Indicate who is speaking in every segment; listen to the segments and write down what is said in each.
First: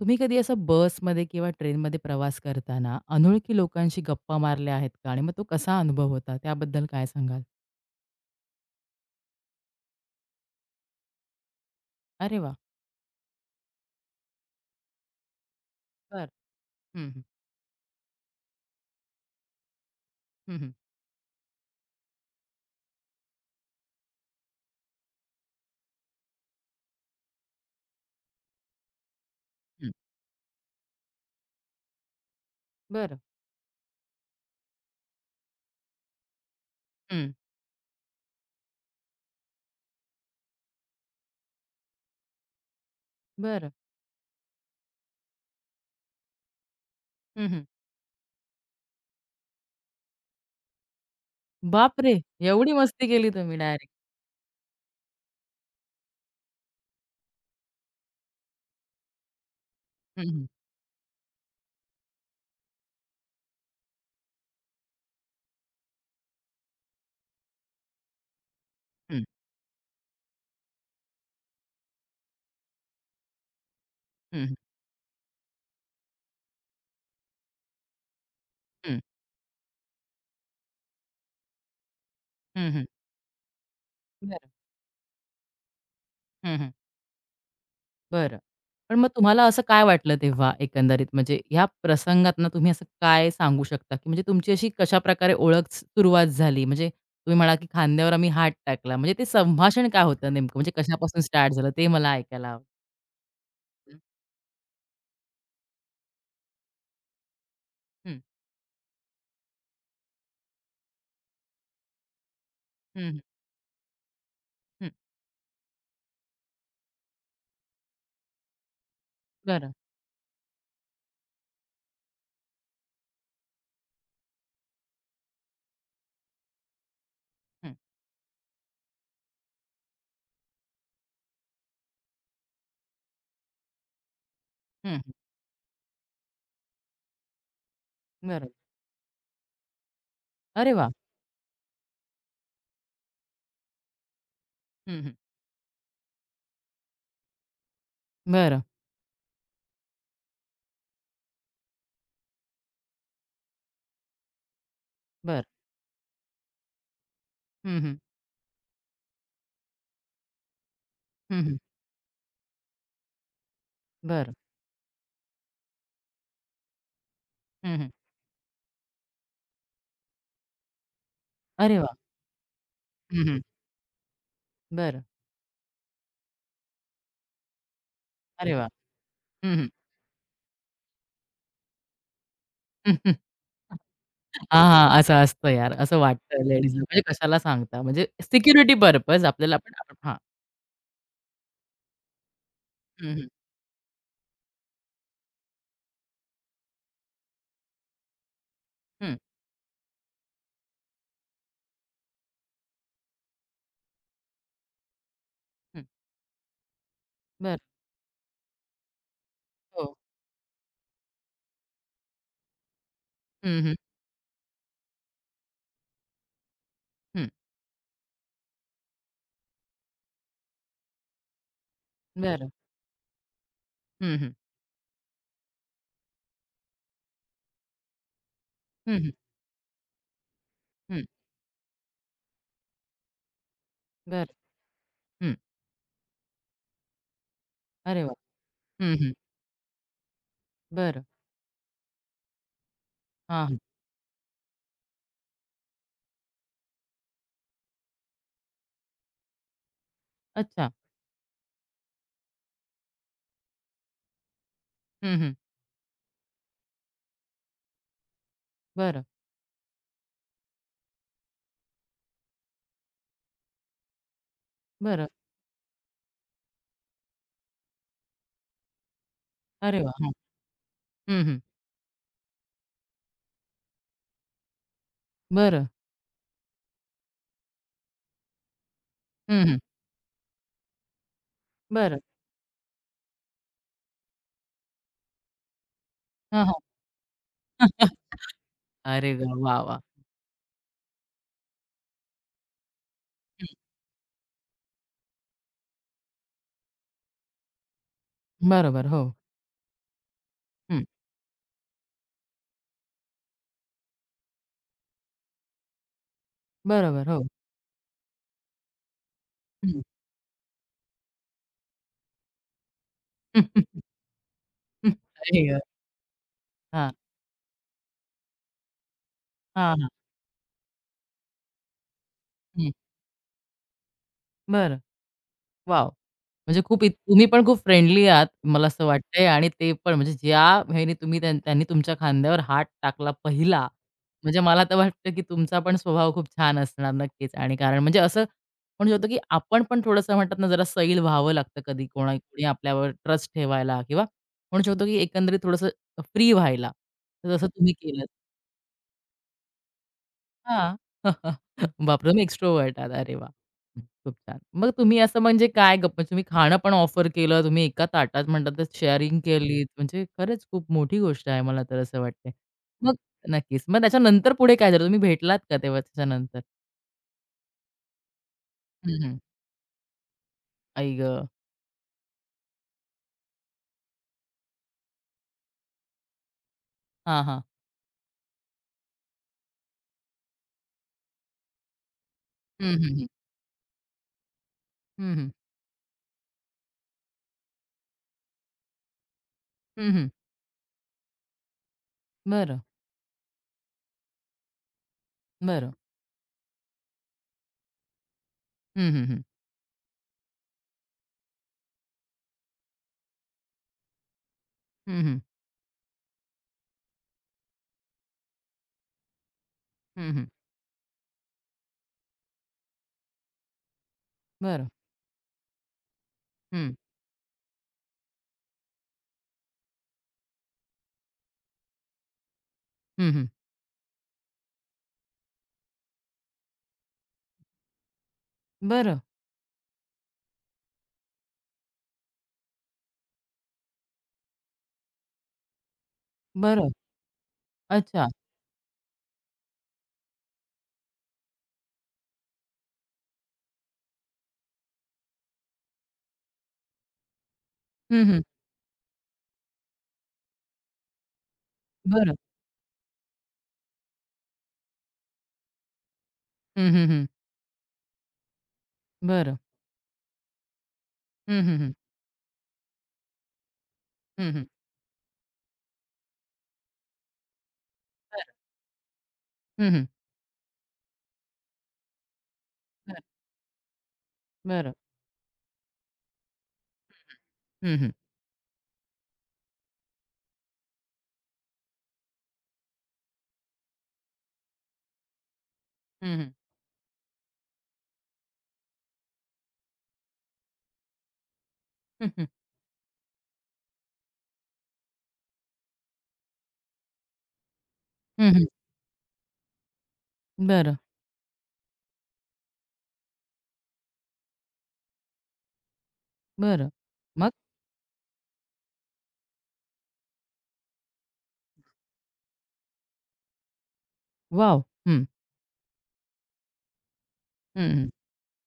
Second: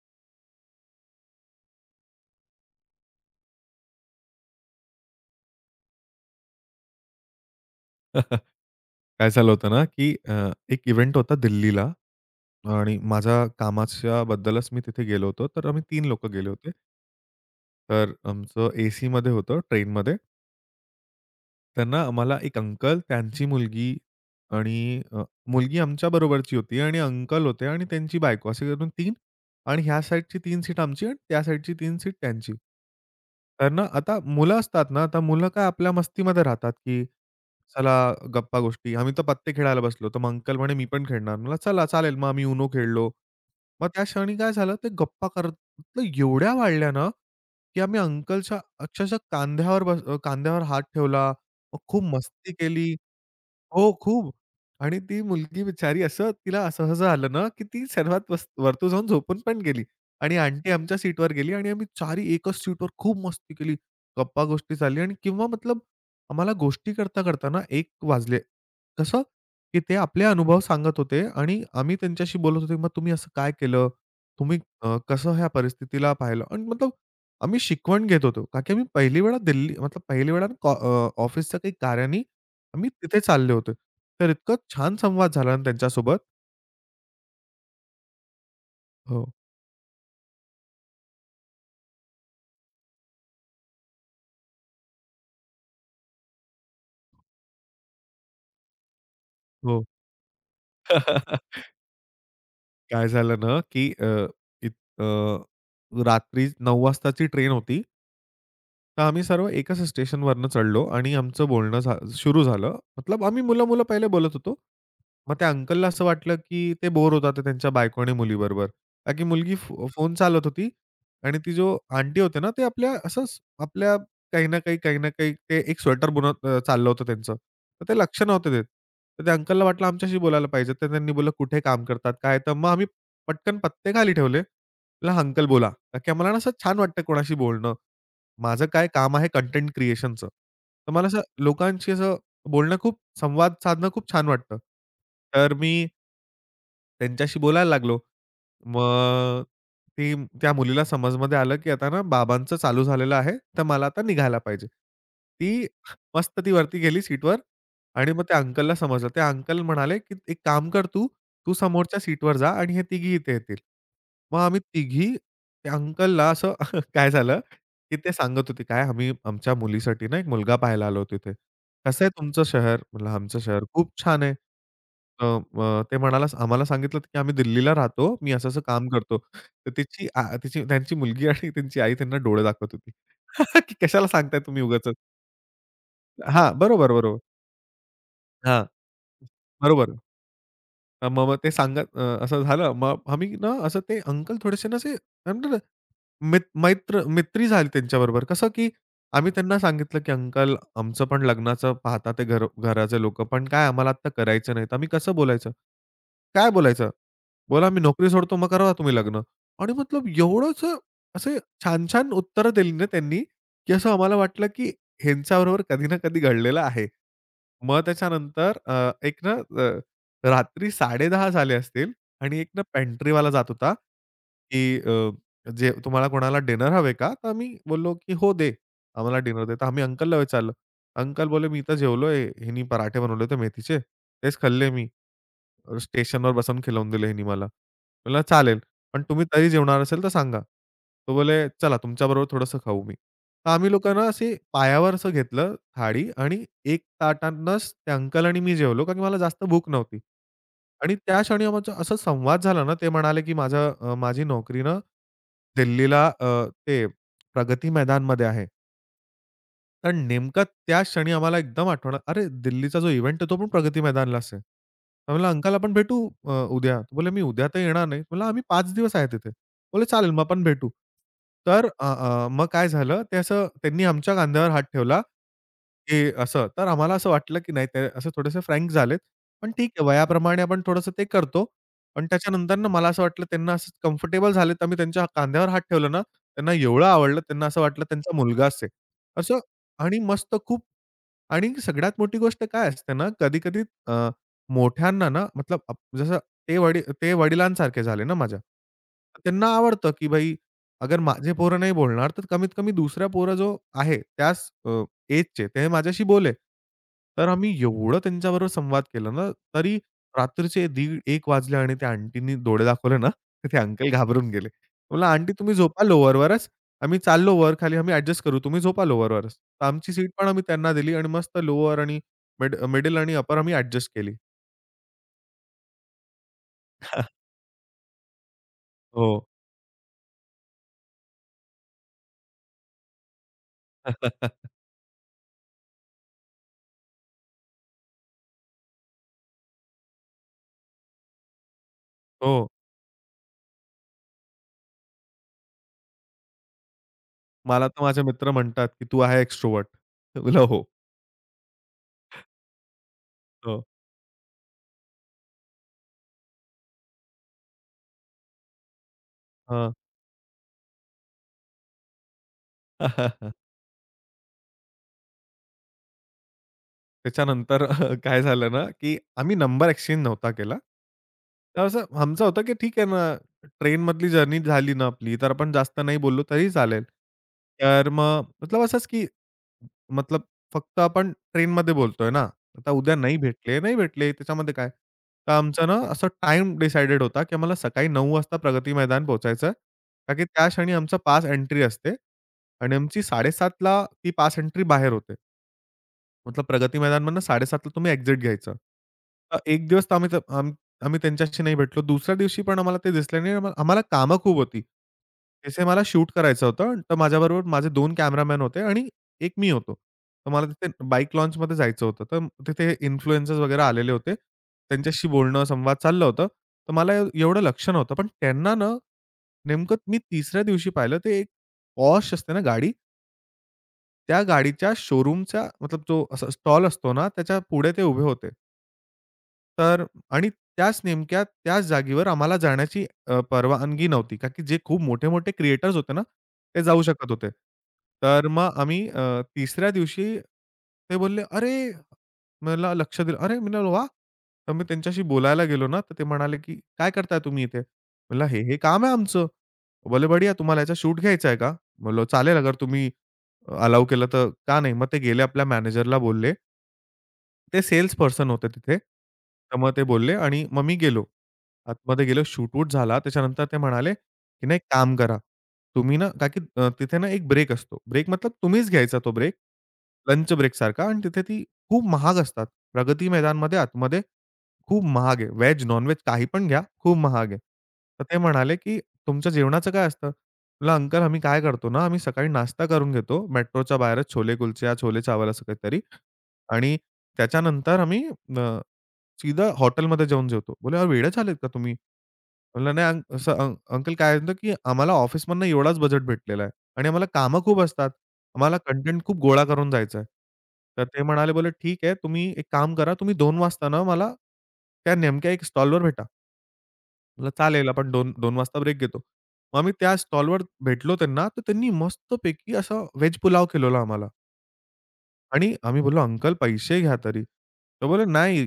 Speaker 1: तुम्ही कधी असं बसमध्ये किंवा ट्रेनमध्ये प्रवास करताना अनोळखी लोकांशी गप्पा मारल्या आहेत का? आणि मग तो कसा अनुभव होता? त्याबद्दल काय सांगाल?
Speaker 2: काय झालं होतं ना, की एक इव्हेंट होता दिल्लीला
Speaker 1: अरे वाह!
Speaker 2: आणि माझ्या कामाच्या बद्दलच मी तिथे गेलो होतो. तर आम्ही तीन
Speaker 1: बरं.
Speaker 2: लोकं गेले होते.
Speaker 1: हं, हं.
Speaker 2: तर आमचं एसीमध्ये होतं ट्रेनमध्ये.
Speaker 1: हं, हं.
Speaker 2: त्यांना मला एक अंकल, त्यांची मुलगी आणि मुलगी आमच्या बरोबरची होती आणि अंकल होते आणि त्यांची बायको असे करून 3 आणि
Speaker 1: हं.
Speaker 2: ह्या साइडची 3 सीट आमची आणि त्या साइडची 3 सीट त्यांची.
Speaker 1: बरं.
Speaker 2: तर ना आता मुलं असतात ना, तर मुलं काय आपल्या मस्तीमध्ये राहतात, की
Speaker 1: हं.
Speaker 2: चला गप्पा गोष्टी. आम्ही तर पत्ते खेळायला बसलो, तर मग अंकल म्हणे, "मी पण खेळणार." म्हणलं, "चला चालेल." मग आम्ही UNO खेळलो.
Speaker 1: बरं.
Speaker 2: मग त्या क्षणी काय झालं, ते गप्पा करत मतलब एवढ्या वाढल्या ना,
Speaker 1: हं, हं.
Speaker 2: की आम्ही अंकलच्या अक्षरशः कांद्यावर कांद्यावर हात ठेवला. मग खूप
Speaker 1: बापरे!
Speaker 2: मस्ती
Speaker 1: एवढी
Speaker 2: केली.
Speaker 1: मस्ती केली तुम्ही डायरेक्ट.
Speaker 2: हो, खूप. आणि ती मुलगी बिचारी असं तिला असहज आलं ना, की ती सर्वात वरती जाऊन झोपून पण गेली.
Speaker 1: हं,
Speaker 2: आणि
Speaker 1: हं.
Speaker 2: आंटी आमच्या सीटवर गेली आणि आम्ही चारी एकच सीटवर खूप मस्ती केली. गप्पा-गोष्टी चालली आणि किंवा मतलब आम्हाला गोष्टी करता-करता ना एक वाजले. कसं,
Speaker 1: हं.
Speaker 2: की ते आपले अनुभव सांगत होते आणि आम्ही त्यांच्याशी बोलत होतो, "मग तुम्ही असं काय केलं?
Speaker 1: हं, हं.
Speaker 2: तुम्ही कसं ह्या परिस्थितीला पाहिलं?" आणि मतलब आम्ही शिकवण घेत होतो. का की आम्ही
Speaker 1: हं.
Speaker 2: पहिली वेळा दिल्ली मतलब पहिली वेळा ऑफिसच्या काही कार्यानी
Speaker 1: हं,
Speaker 2: आम्ही तिथे चालले होतो. तर
Speaker 1: बरं.
Speaker 2: इतकं छान संवाद झाला ना त्यांच्यासोबत.
Speaker 1: हं, हं. बरं. पण मग
Speaker 2: हो,
Speaker 1: तुम्हाला असं काय वाटलं तेव्हा एकंदरीत? म्हणजे ह्या प्रसंगातनं तुम्ही असं काय सांगू शकता, की म्हणजे तुमची अशी कशाप्रकारे ओळख सुरुवात झाली? म्हणजे तुम्ही म्हणाला, की खांद्यावर आम्ही हात टाकला. म्हणजे ते
Speaker 2: हो.
Speaker 1: संभाषण काय होतं नेमकं? म्हणजे कशापासून स्टार्ट झालं ते मला ऐकायला आवडेल.
Speaker 2: काय झालं ना, की इत अ, रात्री 9:00 वाजताची ट्रेन होती.
Speaker 1: हं,
Speaker 2: तर आम्ही सर्व एकाच स्टेशनवरनं चढलो आणि आमचं बोलणं सुरू झालं.
Speaker 1: हं, हं,
Speaker 2: मतलब आम्ही मुलं-मुलं पहिले बोलत होतो.
Speaker 1: हं.
Speaker 2: मग त्या अंकलला असं वाटलं, की ते बोर होतात ते त्यांच्या बायको आणि मुलीबरोबर. कारण की मुलगी
Speaker 1: बरं.
Speaker 2: फोन चालवत होती आणि ती जो आंटी होते ना, ते आपल्या असंच आपल्या काही ना काही, काही ना काही ते एक स्वेटर चाललं होतं त्यांचं.
Speaker 1: हं,
Speaker 2: तर ते लक्ष नव्हते देत. तर त्या अंकलला वाटलं आमच्याशी बोलायला पाहिजे. तर त्यांनी बोललं, "कुठे काम करतात? काय?" तर मग आम्ही पटकन पत्ते खाली ठेवले.
Speaker 1: हं, हं.
Speaker 2: "ला अंकल बोला." कारण की आम्हाला ना असं छान वाटतं कोणाशी बोलणं.
Speaker 1: बरं.
Speaker 2: माझं काय काम आहे कंटेंट क्रिएशनचं.
Speaker 1: अरे वाह!
Speaker 2: तर मला असं लोकांशी असं बोलणं खूप संवाद साधणं खूप छान वाटतं.
Speaker 1: हं, हं.
Speaker 2: तर मी त्यांच्याशी बोलायला लागलो.
Speaker 1: बरं,
Speaker 2: मग ती त्या मुलीला समजमध्ये आलं, की आता ना बाबांचं चालू झालेलं आहे, तर मला आता निघायला पाहिजे.
Speaker 1: बरं.
Speaker 2: ती मस्त ती वरती गेली सीटवर
Speaker 1: हं, हं.
Speaker 2: आणि मग त्या अंकलला समजलं. ते अंकल म्हणाले, "की एक काम कर तू,
Speaker 1: हं,
Speaker 2: तू
Speaker 1: हं.
Speaker 2: समोरच्या सीटवर जा आणि हे तिघी इथे येतील."
Speaker 1: बरं.
Speaker 2: मग आम्ही तिघी त्या अंकलला असं काय झालं,
Speaker 1: हं, हं.
Speaker 2: की ते सांगत होते, "काय आम्ही आमच्या मुलीसाठी ना एक मुलगा पाहायला आलो तिथे.
Speaker 1: अरे वाह!
Speaker 2: कसं आहे तुमचं शहर?" म्हटलं,
Speaker 1: हं,
Speaker 2: "आमचं
Speaker 1: हं.
Speaker 2: शहर खूप छान आहे."
Speaker 1: बरं.
Speaker 2: अ, अ, ते म्हणाला आम्हाला सांगितलं की "आम्ही दिल्लीला राहतो. मी
Speaker 1: अरे
Speaker 2: असं-असं
Speaker 1: वाह!
Speaker 2: काम करतो."
Speaker 1: हं, हं.
Speaker 2: तर तिची आ तिची त्यांची मुलगी आणि त्यांची आई त्यांना डोळे दाखवत होती, की "कशाला सांगताय
Speaker 1: हां,
Speaker 2: तुम्ही उगाचच."
Speaker 1: हां. असं असतं यार. असं वाटतं
Speaker 2: हां,
Speaker 1: लेडीजला.
Speaker 2: बरोबर,
Speaker 1: म्हणजे
Speaker 2: बरोबर.
Speaker 1: कशाला सांगता? म्हणजे
Speaker 2: हां,
Speaker 1: सिक्युरिटी पर्पज आपल्याला पण आपण
Speaker 2: बरोबर.
Speaker 1: हां.
Speaker 2: अं, मग मग ते असं झालं. मग
Speaker 1: हं, हं.
Speaker 2: आम्ही ना असं ते अंकल थोडेसे ना असे मित मैत्र मैत्री झाली त्यांच्याबरोबर. कसं की
Speaker 1: हं,
Speaker 2: आम्ही त्यांना सांगितलं, की "अंकल, आमचं पण लग्नाचं पाहता ते घराचे लोकं, पण काय आम्हाला आत्ता करायचं नाही." तर आम्ही कसं बोलायचं?
Speaker 1: हं.
Speaker 2: काय बोलायचं?
Speaker 1: बरं.
Speaker 2: बोला, "मी नोकरी सोडतो, मग करा तुम्ही लग्न." आणि
Speaker 1: हो.
Speaker 2: मतलब एवढंच असे छान-छान उत्तरं दिली ना त्यांनी,
Speaker 1: हं,
Speaker 2: की
Speaker 1: हं.
Speaker 2: असं आम्हाला वाटलं, की ह्यांच्याबरोबर कधी ना कधी घडलेलं आहे.
Speaker 1: हं.
Speaker 2: मग त्याच्यानंतर एक ना अ, रात्री 10:30 झाले असतील आणि एक
Speaker 1: बरं.
Speaker 2: ना पेंट्रीवाला जात होता,
Speaker 1: हं, हं.
Speaker 2: की जे तुम्हाला कोणाला डिनर हवे का? तर आम्ही बोललो, की "हो दे,
Speaker 1: हं, हं.
Speaker 2: आम्हाला डिनर दे." तर आम्ही अंकलला विचारलं. अंकल बोलले, "मी तर जेवलोय. हिनी पराठे बनवले होते मेथीचे.
Speaker 1: बरं.
Speaker 2: तेच खाल्ले मी."
Speaker 1: हं.
Speaker 2: स्टेशनवर बसवून खिलवून दिले ह्यांनी मला.
Speaker 1: अरे वाह!
Speaker 2: म्हणलं, "चालेल,
Speaker 1: हं,
Speaker 2: पण
Speaker 1: हं.
Speaker 2: तुम्ही तरी जेवणार असेल तर सांगा."
Speaker 1: बरं.
Speaker 2: तो बोले, "चला तुमच्याबरोबर थोडंसं खाऊ मी."
Speaker 1: हां,
Speaker 2: तर
Speaker 1: हां.
Speaker 2: आम्ही लोकांना असे पायावर असं घेतलं थाळी आणि 1 ताटानंच ते अंकल आणि मी जेवलो, कारण की मला जास्त भूक नव्हती.
Speaker 1: अच्छा.
Speaker 2: आणि त्या क्षणी आमचा असा संवाद झाला ना, ते म्हणाले, की " माझी नोकरी ना
Speaker 1: हं, हं.
Speaker 2: दिल्लीला अ, ते प्रगती मैदानमध्ये आहे."
Speaker 1: बरं.
Speaker 2: तर नेमका त्या क्षणी आम्हाला एकदम आठवण अरे, दिल्लीचा जो इव्हेंट आहे, तो पण प्रगती मैदानलाच आहे.
Speaker 1: बरं.
Speaker 2: मी म्हणलं, "अंकल आपण भेटू उद्या." तो बोले "मी उद्या तर येणार नाही." म्हणलं, "आम्ही 5 दिवस आहे तिथे."
Speaker 1: अरे
Speaker 2: बोले
Speaker 1: वाह!
Speaker 2: "चालेल,
Speaker 1: हां.
Speaker 2: मग आपण भेटू."
Speaker 1: हं, हं.
Speaker 2: तर अ, अ, मग काय झालं, ते असं त्यांनी आमच्या कांद्यावर हात ठेवला,
Speaker 1: बरं.
Speaker 2: की असं. तर आम्हाला असं वाटलं, की नाही ते असे थोडेसे फ्रँक झालेत.
Speaker 1: हं,
Speaker 2: पण
Speaker 1: हं.
Speaker 2: ठीक आहे, वयाप्रमाणे आपण थोडंसं ते करतो.
Speaker 1: बरं.
Speaker 2: पण त्याच्यानंतर ना मला असं वाटलं त्यांना असं कम्फर्टेबल झालेत, आम्ही त्यांच्या कांद्यावर हात ठेवलं ना,
Speaker 1: हां,
Speaker 2: त्यांना
Speaker 1: हां.
Speaker 2: एवढं आवडलं, त्यांना असं वाटलं त्यांचा मुलगाच आहे.
Speaker 1: अरे वाह!
Speaker 2: असं
Speaker 1: वाह! वाह!
Speaker 2: आणि मस्त खूप आणि सगळ्यात मोठी गोष्ट काय असते ना,
Speaker 1: हं.
Speaker 2: कधी-कधी अ, मोठ्यांना ना, मतलब अप जसं ते वडिलांसारखे झाले ना माझ्या.
Speaker 1: बरोबर. हो.
Speaker 2: त्यांना आवडतं, की भाई
Speaker 1: हं.
Speaker 2: अगर माझे पोरं नाही बोलणार, तर कमीत कमी दुसरा पोरं जो आहे त्याच एजचे ते माझ्याशी बोले.
Speaker 1: बरोबर. हो.
Speaker 2: तर आम्ही एवढं त्यांच्याबरोबर संवाद केला ना, तरी
Speaker 1: हं.
Speaker 2: रात्रीचे दीड 1 वाजले आणि त्या आंटीनी डोळे दाखवले ना, तर ते अंकल घाबरून गेले. बोलला, "आंटी
Speaker 1: अरे
Speaker 2: तुम्ही
Speaker 1: वाह!
Speaker 2: झोपा लोवरवरच.
Speaker 1: हां.
Speaker 2: आम्ही चाललो वर खाली आम्ही ॲडजस्ट करू. तुम्ही झोपा लोवरवरच." तर
Speaker 1: हां, हां.
Speaker 2: आमची सीट पण आम्ही त्यांना दिली आणि मस्त लोअर आणि
Speaker 1: हं.
Speaker 2: मिडल आणि अपर आम्ही ॲडजस्ट केली.
Speaker 1: बरं. वॉव! म्हणजे खूप तुम्ही पण खूप फ्रेंडली आहात, मला असं
Speaker 2: हो.
Speaker 1: वाटतंय आणि ते पण म्हणजे ज्या ह्याने तुम्ही त्यांनी तुमच्या खांद्यावर हात टाकला पहिला, म्हणजे मला तर वाटतं की तुमचा पण स्वभाव खूप छान असणार नक्कीच आणि कारण म्हणजे असं म्हणू शकतो की आपण पण थोडंसं म्हणतात ना, जरा सैल व्हावं लागतं कधी कोणा कोणी
Speaker 2: हो.
Speaker 1: आपल्यावर ट्रस्ट ठेवायला किंवा म्हणू शकतो की एकंदरीत थोडंसं फ्री व्हायला. तर तसं
Speaker 2: मला
Speaker 1: तुम्ही
Speaker 2: तर माझे
Speaker 1: केलं.
Speaker 2: मित्र म्हणतात, की "तू आहे एक्स्ट्रोव्हर्ट." मी बोलला "हो."
Speaker 1: हां. बापरे! तुम्ही एक्स्ट्रोव्हर्ट आहात. अरे वाह!
Speaker 2: हो.
Speaker 1: खूप छान. मग तुम्ही असं म्हणजे काय गप्प म्हणजे तुम्ही खाणं पण ऑफर केलं, तुम्ही एका ताटात म्हणतात तर शेअरिंग केली म्हणजे खरंच खूप मोठी गोष्ट आहे मला तर असं वाटते. मग
Speaker 2: हां.
Speaker 1: नक्कीच. मग त्याच्यानंतर पुढे काय झालं? तुम्ही भेटलात का तेव्हा त्याच्यानंतर?
Speaker 2: त्याच्यानंतर काय झालं ना, की
Speaker 1: हं, हं.
Speaker 2: आम्ही नंबर एक्सचेंज नव्हता केला.
Speaker 1: आई गं!
Speaker 2: तर असं आमचं होतं, की ठीक आहे ना, ट्रेनमधली जर्नी झाली ना आपली, तर आपण जास्त नाही बोललो तरी चालेल.
Speaker 1: हां, हां.
Speaker 2: तर मग मतलब असंच, की मतलब फक्त आपण ट्रेनमध्ये बोलतोय ना, आता
Speaker 1: हं,
Speaker 2: उद्या
Speaker 1: हं, हं.
Speaker 2: नाही भेटले, नाही भेटले त्याच्यामध्ये काय?
Speaker 1: हं, हं.
Speaker 2: तर आमचं ना असं टाईम डिसाईडेड होता, की आम्हाला सकाळी 9:00 वाजता प्रगती मैदान पोहोचायचं आहे.
Speaker 1: हं,
Speaker 2: कारण की त्या क्षणी आमचं पास एंट्री असते
Speaker 1: बरं,
Speaker 2: आणि आमची 7:30 ती पास एंट्री बाहेर होते.
Speaker 1: बरं.
Speaker 2: मतलब प्रगती मैदान मधनं 7:30ला तुम्ही एक्झिट घ्यायचं.
Speaker 1: हं, हं, हं.
Speaker 2: एक दिवस तर आम्ही त- आम आम्ही त्यांच्याशी नाही भेटलो. दुसऱ्या दिवशी पण आम्हाला ते दिसले नाही. आम्हाला कामं खूप होती.
Speaker 1: हं, हं.
Speaker 2: तिथे मला शूट करायचं होतं. तर माझ्याबरोबर माझे दोन कॅमेरामॅन होते आणि एक मी होतो.
Speaker 1: हं, हं.
Speaker 2: तर मला तिथे बाईक लॉन्चमध्ये जायचं होतं. तर तिथे इन्फ्लुएन्सर्स वगैरे आलेले होते.
Speaker 1: बरं.
Speaker 2: त्यांच्याशी बोलणं, संवाद चाललं होतं.
Speaker 1: हं.
Speaker 2: तर मला एवढं लक्ष नव्हतं. पण त्यांना ना नेमकं मी तिसऱ्या दिवशी पाहिलं ते एक Porsche असते ना गाडी.
Speaker 1: हं, हं.
Speaker 2: त्या गाडीच्या शोरूमचा मतलब जो असा स्टॉल असतो ना, त्याच्या पुढे ते उभे होते.
Speaker 1: बरं,
Speaker 2: तर आणि त्याच नेमक्या त्याच जागेवर आम्हाला जाण्याची परवानगी नव्हती. का की जे खूप मोठे-मोठे क्रिएटर्स होते ना, ते
Speaker 1: बरं.
Speaker 2: जाऊ शकत होते.
Speaker 1: अच्छा.
Speaker 2: तर मग आम्ही तिसऱ्या दिवशी ते बोलले, "अरे!" मला लक्ष दिलं. "अरे!" मी म्हणालो, "वाह!" तर मी त्यांच्याशी बोलायला गेलो ना, तर ते म्हणाले, की "काय करताय तुम्ही इथे?"
Speaker 1: हं, हं.
Speaker 2: म्हणलं, "हे, हे काम आहे आमचं." बोलले, "बढिया. तुम्हाला याचा शूट घ्यायचा आहे का?" म्हणलं,
Speaker 1: बरं.
Speaker 2: "चालेल अगर तुम्ही" अलाऊ केलं तर का नाही? मग ते गेले आपल्या मॅनेजरला बोलले.
Speaker 1: हं, हं, हं.
Speaker 2: ते सेल्स पर्सन होते तिथे.
Speaker 1: बरं.
Speaker 2: तर मग ते बोलले आणि मग मी गेलो.
Speaker 1: हं, हं, हं.
Speaker 2: आतमध्ये गेलो, शूट झाला. त्याच्यानंतर ते म्हणाले,
Speaker 1: हं, हं.
Speaker 2: की "नाही, एक काम करा. तुम्ही ना" का की तिथे ना एक ब्रेक असतो. ब्रेक मतलब
Speaker 1: बरं.
Speaker 2: तुम्हीच घ्यायचा तो ब्रेक,
Speaker 1: हं, हं.
Speaker 2: लंच ब्रेकसारखा आणि तिथे ती खूप महाग असतात.
Speaker 1: बरं.
Speaker 2: प्रगती मैदानमध्ये आतमध्ये
Speaker 1: बरं.
Speaker 2: खूप महाग आहे. व्हेज, नॉन काही पण घ्या, खूप महाग आहे.
Speaker 1: हं, हं.
Speaker 2: तर ते म्हणाले, की "तुमच्या जेवणाचं काय असतं?" म्हटलं, "अंकल आम्ही काय करतो ना, आम्ही सकाळी नाश्ता करून घेतो मेट्रोच्या बाहेरच छोले कुलचे या छोले चावल असं काहीतरी
Speaker 1: हं, हं.
Speaker 2: आणि त्याच्यानंतर आम्ही अ" सीधा हॉटेलमध्ये जाऊन जेवतो. बोले "अरे वेडे झालेत का तुम्ही?"
Speaker 1: हं, हं.
Speaker 2: म्हणलं, "नाही असं अंकल काय होतं की आम्हाला ऑफिसमधनं एवढाच बजेट भेटलेला आहे आणि आम्हाला कामं खूप असतात.
Speaker 1: हं, हं.
Speaker 2: आम्हाला कंटेंट खूप गोळा करून जायचं आहे."
Speaker 1: बरं,
Speaker 2: तर ते म्हणाले, बोलले, "ठीक आहे. तुम्ही एक काम करा. तुम्ही 2:00 वाजता ना मला त्या नेमक्या एक स्टॉलवर भेटा."
Speaker 1: बरं.
Speaker 2: म्हणलं,
Speaker 1: मग?
Speaker 2: "चालेल. आपण 2:00 वाजता ब्रेक घेतो." मग आम्ही त्या स्टॉलवर भेटलो त्यांना. तर त्यांनी मस्तपैकी असा व्हेज पुलाव केलेला आम्हाला.
Speaker 1: वॉव! हं.
Speaker 2: आणि आम्ही बोललो, "अंकल पैसे घ्या तरी."
Speaker 1: हं, हं.
Speaker 2: तो बोलले, "नाही,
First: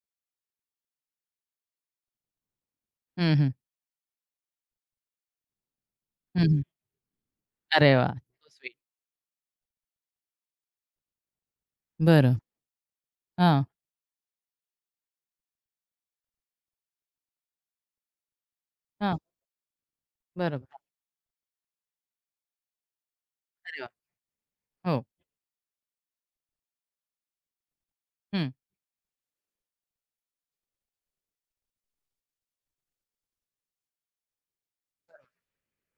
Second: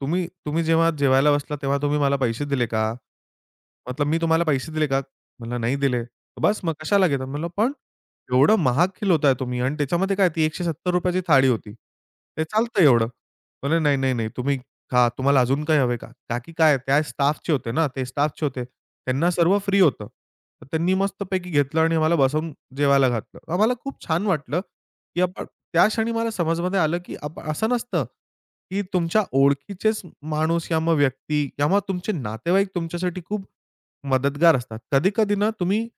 Speaker 2: तुम्ही तुम्ही जेव्हा जेवायला बसला तेव्हा तुम्ही मला पैसे दिले का?
Speaker 1: हं, हं.
Speaker 2: मतलब मी तुम्हाला पैसे दिले का?" म्हणलं, "नाही दिले."
Speaker 1: हं,
Speaker 2: "बस
Speaker 1: हं.
Speaker 2: मग कशाला घेता?" म्हणलं, "पण
Speaker 1: अरे वाह! सो
Speaker 2: एवढं
Speaker 1: स्वीट.
Speaker 2: महाग खिलवताय तुम्ही आणि त्याच्यामध्ये काय ती ₹170 ची थाळी होती.
Speaker 1: बरं.
Speaker 2: ते चालतं एवढं."
Speaker 1: हां,
Speaker 2: बोलले, "नाही, नाही, नाही. तुम्ही खा. तुम्हाला अजून काही हवे का?" का की काय त्या स्टाफचे होते ना, ते स्टाफचे होते.
Speaker 1: हां.
Speaker 2: त्यांना सर्व फ्री होतं. तर
Speaker 1: बरोबर.
Speaker 2: त्यांनी मस्तपैकी घेतलं आणि आम्हाला बसवून जेवायला घातलं. आम्हाला
Speaker 1: अरे वाह!
Speaker 2: खूप छान वाटलं,
Speaker 1: हो.
Speaker 2: की आपण त्या क्षणी मला समजमध्ये आलं, की आप असं नसतं,
Speaker 1: हं.
Speaker 2: की तुमच्या ओळखीचेच माणूस या मग व्यक्ती या मग तुमचे नातेवाईक तुमच्यासाठी खूप मदतगार असतात. कधी-कधी ना तुम्ही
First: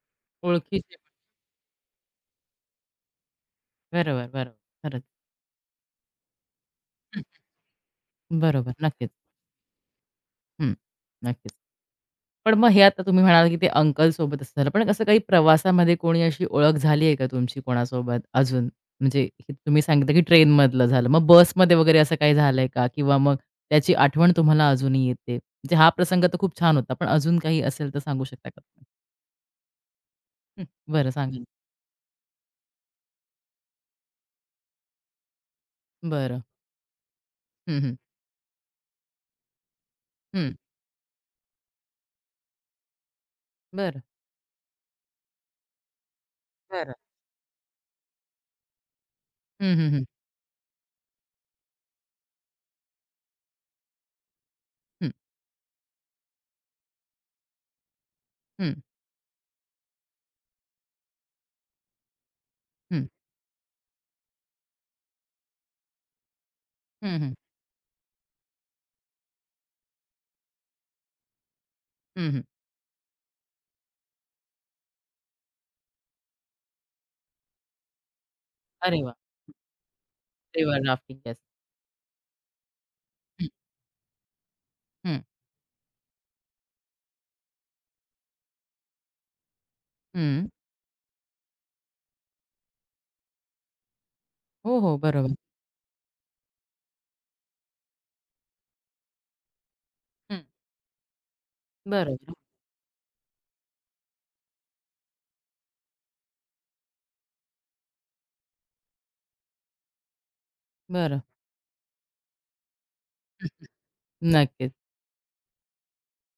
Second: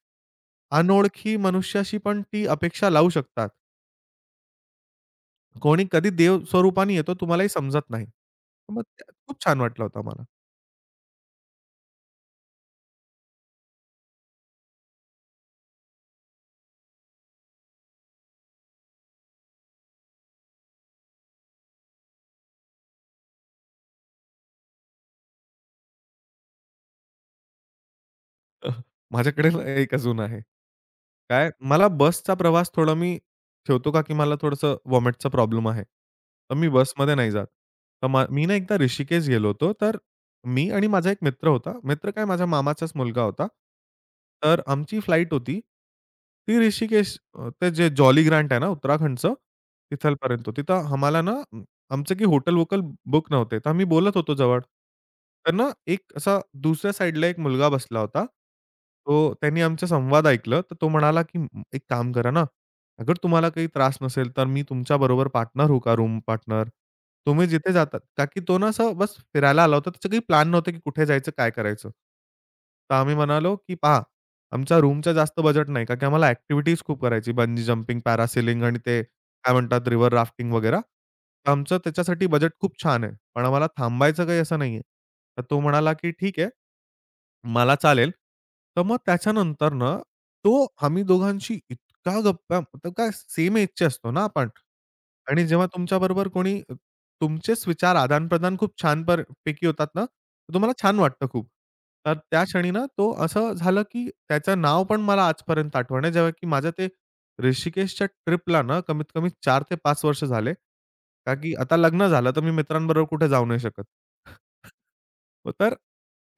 Speaker 1: ओळखीचे.
Speaker 2: अनोळखी मनुष्याशी पण ती अपेक्षा लावू शकतात.
Speaker 1: बरोबर, बरोबर. खरंच.
Speaker 2: कोणी कधी देव स्वरूपाने येतो
Speaker 1: हं.
Speaker 2: तुम्हालाही समजत नाही.
Speaker 1: बरोबर.
Speaker 2: मग
Speaker 1: नक्कीच.
Speaker 2: त्या- खूप छान वाटलं होतं मला.
Speaker 1: हं. नक्कीच. पण मग हे आता तुम्ही म्हणालात, की ते अंकलसोबत असं झालं. पण असं काही प्रवासामध्ये कोणी अशी ओळख झाली आहे का तुमची कोणासोबत अजून? म्हणजे हे तुम्ही सांगितलं, की ट्रेनमधलं झालं. मग बसमध्ये वगैरे असं काही झालंय का? किंवा मग त्याची आठवण तुम्हाला अजूनही येते? म्हणजे हा प्रसंग तर खूप छान होता. पण अजून काही असेल तर सांगू शकता का
Speaker 2: अ,
Speaker 1: तुम्ही?
Speaker 2: माझ्याकडे ना एक अजून आहे.
Speaker 1: हं, बरं सांगा.
Speaker 2: काय मला बसचा प्रवास थोडा मी ठेवतो का की मला थोडंसं वॉमिटचा प्रॉब्लेम आहे.
Speaker 1: बरं.
Speaker 2: तर मी बसमध्ये नाही जात.
Speaker 1: हं, हं.
Speaker 2: तर मी ना एकदा ऋषिकेश गेलो होतो. तर
Speaker 1: हं.
Speaker 2: मी आणि माझा एक मित्र होता. मित्र काय, माझ्या मामाचाच मुलगा होता.
Speaker 1: बरं.
Speaker 2: तर आमची फ्लाइट होती. ती
Speaker 1: बरं.
Speaker 2: ऋषिकेश, ते जे जॉली ग्रँट आहे ना उत्तराखंडचं,
Speaker 1: हं, हं, हं.
Speaker 2: तिथपर्यंत होती. आम्हाला ना आमचं की हॉटेल वोकल बुक नव्हते. तर आम्ही बोलत होतो जवळ.
Speaker 1: हं,
Speaker 2: तर ना एक असा दुसऱ्या साइडला एक मुलगा बसला होता.
Speaker 1: हं, हं.
Speaker 2: तो, त्यांनी आमचा संवाद ऐकलं. तर तो म्हणाला, की "एक काम करा ना, अगर तुम्हाला काही त्रास नसेल, तर मी तुमच्याबरोबर पार्टनर होऊ का रूम पार्टनर?
Speaker 1: हं, हं.
Speaker 2: तुम्ही जिथे जातात." का की तो ना असं बस फिरायला आला होता. त्याचं काही प्लॅन नव्हतं, की कुठे जायचं, काय करायचं.
Speaker 1: हं, हं.
Speaker 2: तर आम्ही म्हणालो, की "पहा, आमचा रूमचा जास्त बजेट नाही. का की आम्हाला ॲक्टिव्हिटीज खूप करायची. बंजी जंपिंग, पॅरासेलिंग आणि
Speaker 1: अरे
Speaker 2: ते
Speaker 1: वाह!
Speaker 2: काय म्हणतात, रिव्हर राफ्टिंग वगैरे.
Speaker 1: River rafting. येस.
Speaker 2: तर आमचं त्याच्यासाठी बजेट खूप छान आहे. पण
Speaker 1: हं,
Speaker 2: आम्हाला थांबायचं काही असं नाहीये."
Speaker 1: हं.
Speaker 2: तर तो म्हणाला, की "ठीक आहे. मला चालेल." तर मग त्याच्यानंतर ना,
Speaker 1: हं.
Speaker 2: तो आम्ही दोघांशी इतका गप्पा, तर काय सेम एजचे असतो ना आपण.
Speaker 1: हो, हो. बरोबर.
Speaker 2: आणि जेव्हा तुमच्याबरोबर कोणी तुमचेच विचार आदान-प्रदान खूप छान पर पैकी होतात ना,
Speaker 1: हं.
Speaker 2: तर तुम्हाला छान वाटतं खूप. तर
Speaker 1: बरोबर.
Speaker 2: त्या क्षणी ना, तो असं झालं, की त्याचं नाव पण मला आजपर्यंत आठवण आहे, जेव्हा की माझं ते ऋषिकेशच्या ट्रिपला ना, कमीत कमी 4 ते 5 वर्ष झाले.
Speaker 1: बरं.
Speaker 2: का की आता लग्न झालं, तर मी मित्रांबरोबर कुठे जाऊ नाही शकत.
Speaker 1: नक्कीच.
Speaker 2: तर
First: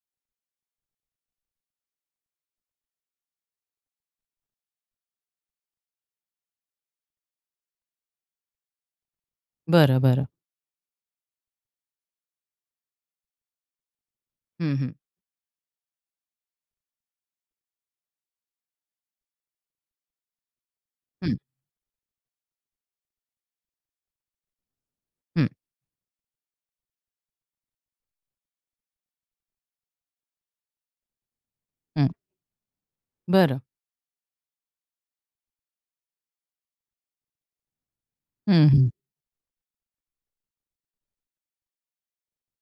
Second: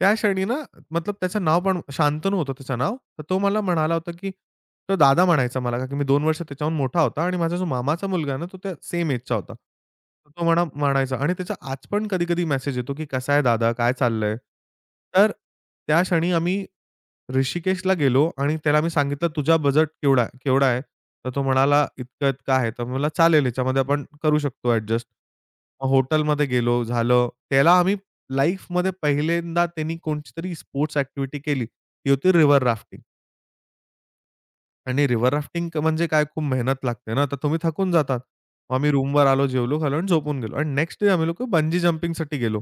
Speaker 2: त्या क्षणी ना, मतलब त्याचं नाव पण शांतनू होतं, त्याचं नाव. तर तो मला म्हणाला होता, की तो दादा म्हणायचा मला, कारण की मी 2 वर्ष त्याच्याहून मोठा होता आणि माझा जो मामाचा मुलगा आहे ना, तो त्या सेम एजचा होता.
Speaker 1: बरं, बरं.
Speaker 2: तर तो म्हणायचा आणि त्याचा आज पण कधी-कधी मेसेज येतो, की "कसा आहे दादा? काय चाललंय?"
Speaker 1: हं, हं.
Speaker 2: तर त्या क्षणी आम्ही ऋषिकेशला गेलो आणि त्याला मी सांगितलं, "तुझा बजेट केवढा केवढा आहे?" तर
Speaker 1: हं,
Speaker 2: तो म्हणाला, "इतका-इतका आहे." तर मला चालेल, याच्यामध्ये आपण करू शकतो ॲडजस्ट.
Speaker 1: हं,
Speaker 2: मग हॉटेलमध्ये गेलो, झालं. त्याला आम्ही लाईफमध्ये पहिल्यांदा, त्यांनी कोणतीतरी स्पोर्ट्स ॲक्टिव्हिटी केली.
Speaker 1: हं.
Speaker 2: ती होती रिव्हर राफ्टिंग.
Speaker 1: बरं.
Speaker 2: आणि रिव्हर राफ्टिंग म्हणजे काय खूप मेहनत लागते ना, तर तुम्ही थकून जातात.
Speaker 1: हं,
Speaker 2: मग
Speaker 1: हं.
Speaker 2: आम्ही रूमवर आलो, जेवलो, खालो आणि झोपून गेलो. आणि नेक्स्ट डे आम्ही लोकं बंजी जंपिंगसाठी गेलो.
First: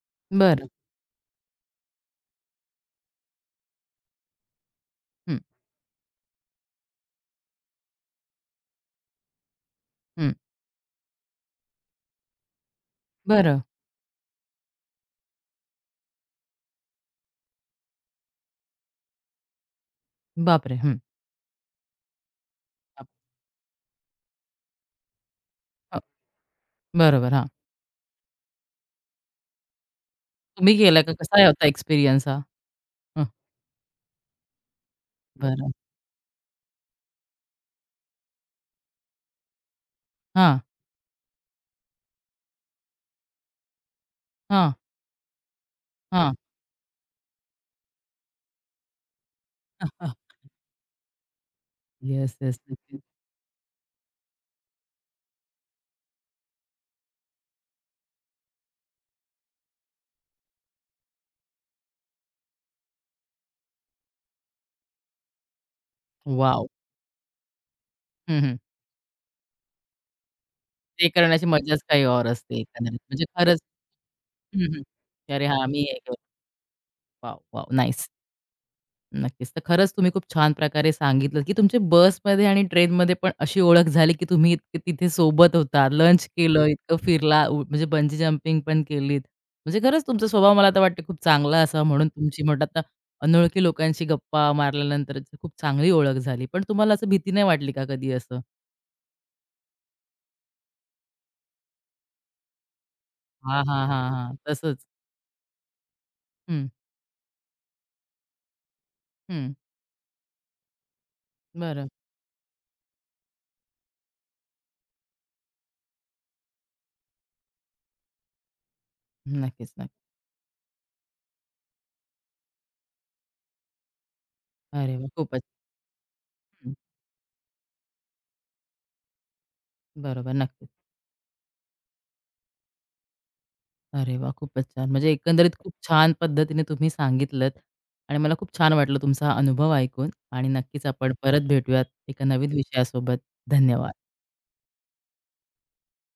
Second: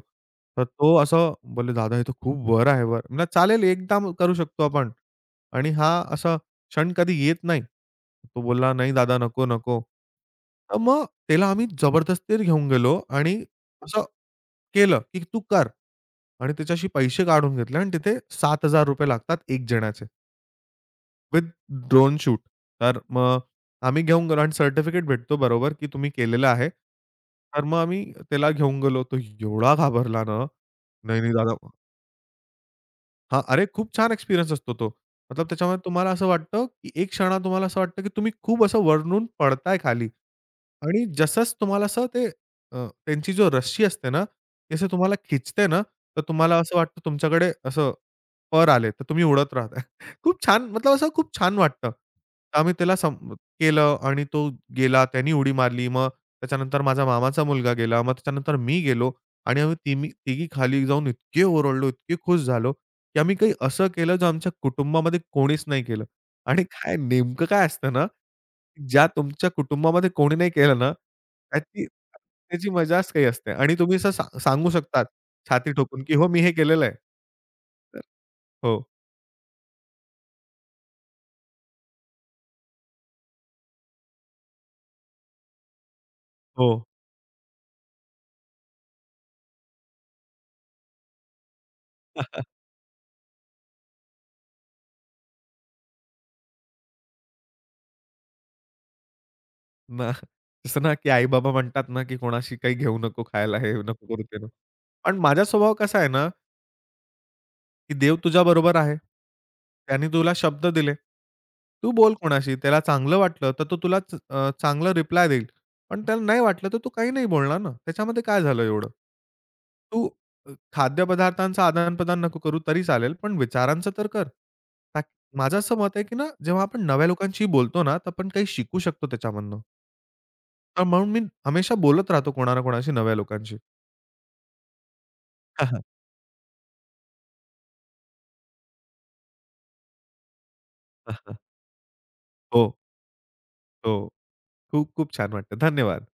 Speaker 2: तर
Speaker 1: बरं.
Speaker 2: तो असं बोलले, "दादा, हे तर खूप वर आहे, वर." म्हणलं, "चालेल, एकदा करू शकतो आपण.
Speaker 1: हं,
Speaker 2: आणि हा असा क्षण कधी येत नाही." तो बोलला, "नाही दादा, नको, नको."
Speaker 1: हं.
Speaker 2: तर मग त्याला आम्ही जबरदस्ती घेऊन गेलो आणि
Speaker 1: बरं.
Speaker 2: असं केलं, की "तू कर." आणि त्याच्याशी पैसे काढून घेतले आणि तिथे ₹7,000 लागतात 1 जणाचे.
Speaker 1: बापरे! हं.
Speaker 2: With drone shoot. तर
Speaker 1: बाप
Speaker 2: मग आम्ही घेऊन गेलो आणि सर्टिफिकेट भेटतो बरोबर, की
Speaker 1: हो,
Speaker 2: तुम्ही केलेलं आहे.
Speaker 1: बरोबर. हां.
Speaker 2: तर मग आम्ही त्याला घेऊन गेलो. तो एवढा घाबरला ना.
Speaker 1: तुम्ही गेला का?
Speaker 2: "नाही, नाही
Speaker 1: कसा आहे
Speaker 2: दादा."
Speaker 1: होता एक्सपिरियन्स हा? हं,
Speaker 2: हां, अरे खूप छान एक्सपिरियन्स असतो तो. मतलब
Speaker 1: बरं.
Speaker 2: त्याच्यामध्ये तुम्हाला असं वाटतं, की एक क्षणात तुम्हाला असं वाटतं, की तुम्ही खूप असं वरून पडताय खाली.
Speaker 1: हां,
Speaker 2: आणि जसंच तुम्हाला असं ते त्यांची जो रस्सी असते ना,
Speaker 1: हां,
Speaker 2: ती असं तुम्हाला खिचते ना, तर
Speaker 1: हां.
Speaker 2: तुम्हाला असं वाटतं तुमच्याकडे असं पर आले, तर तुम्ही उडत राहताय. खूप छान, मतलब असं खूप छान वाटतं.
Speaker 1: Yes, yes.
Speaker 2: आम्ही त्याला
Speaker 1: नक्कीच.
Speaker 2: सम केलं आणि तो गेला, त्यानी उडी मारली. मग त्याच्यानंतर माझा मामाचा मुलगा गेला. मग त्याच्यानंतर मी गेलो आणि आम्ही तिघी खाली जाऊन इतके ओरडलो, इतके खुश झालो, की आम्ही काही असं केलं, जे आमच्या कुटुंबामध्ये कोणीच नाही केलं. आणि
Speaker 1: वॉव!
Speaker 2: काय नेमकं काय असतं ना,
Speaker 1: हं, हं.
Speaker 2: ज्या तुमच्या कुटुंबामध्ये कोणी नाही केलं ना,
Speaker 1: ते करण्याची मजाच
Speaker 2: त्याची
Speaker 1: काही और असते
Speaker 2: त्याची
Speaker 1: एकंदरीत.
Speaker 2: मजाच
Speaker 1: म्हणजे
Speaker 2: काही असते
Speaker 1: खरंच
Speaker 2: आणि तुम्ही असं
Speaker 1: हं,
Speaker 2: सांगू
Speaker 1: हं.
Speaker 2: शकतात
Speaker 1: की अरे हां,
Speaker 2: छाती
Speaker 1: मी हे
Speaker 2: ठोकून, की
Speaker 1: केलं.
Speaker 2: "हो, मी हे केलेलं आहे."
Speaker 1: वॉव! वॉव!
Speaker 2: तर
Speaker 1: नाईस.
Speaker 2: हो,
Speaker 1: नक्कीच. तर खरंच तुम्ही खूप छान प्रकारे सांगितलं, की तुमची बसमध्ये आणि ट्रेनमध्ये पण अशी ओळख झाली, की तुम्ही इतके तिथे सोबत होता, लंच केलं,
Speaker 2: हो.
Speaker 1: इतकं फिरला, म्हणजे बंजी जंपिंग पण केलीत. म्हणजे खरंच तुमचा स्वभाव मला तर वाटतं खूप चांगला असा, म्हणून तुमची म्हणतात ना, अनोळखी लोकांशी गप्पा मारल्यानंतर खूप चांगली ओळख झाली. पण तुम्हाला असं भीती नाही वाटली का कधी असं?
Speaker 2: ना तसं ना, की आई-बाबा म्हणतात ना, की कोणाशी काही घेऊ नको खायला,
Speaker 1: हां,
Speaker 2: हे
Speaker 1: हां,
Speaker 2: नको
Speaker 1: हां,
Speaker 2: करू,
Speaker 1: हां.
Speaker 2: ते नको.
Speaker 1: तसंच.
Speaker 2: पण माझा स्वभाव कसा आहे ना,
Speaker 1: हं,
Speaker 2: की देव तुझ्याबरोबर आहे.
Speaker 1: हं.
Speaker 2: त्याने तुला शब्द दिले.
Speaker 1: बरं.
Speaker 2: तू बोल कोणाशी. त्याला चांगलं वाटलं, तर तो तुला चांगला रिप्लाय देईल. पण त्याला नाही वाटलं, तर तो काही नाही बोलणार ना. त्याच्यामध्ये काय झालं एवढं?
Speaker 1: नक्कीच,
Speaker 2: तू
Speaker 1: नक्की.
Speaker 2: खाद्यपदार्थांचं आदान-प्रदान नको करू तरी चालेल, पण विचारांचं तर कर. ता
Speaker 1: अरे वाह! खूपच.
Speaker 2: माझं असं मत आहे, की ना जेव्हा
Speaker 1: हं.
Speaker 2: आपण नव्या लोकांशी बोलतो ना, तर आपण काही शिकू शकतो त्याच्यामधनं.
Speaker 1: बरोबर. नक्की.
Speaker 2: तर म्हणून मी हमेशा बोलत राहतो कोणा ना कोणाशी, नव्या लोकांशी.
Speaker 1: अरे वाह! खूपच छान. म्हणजे एकंदरीत खूप छान पद्धतीने तुम्ही सांगितलंत आणि मला खूप छान वाटलं तुमचा हा अनुभव ऐकून आणि नक्कीच आपण परत भेटूयात एका नवीन
Speaker 2: हो,
Speaker 1: विषयासोबत.
Speaker 2: हो.
Speaker 1: धन्यवाद.
Speaker 2: खूप खूप छान वाटतं. धन्यवाद.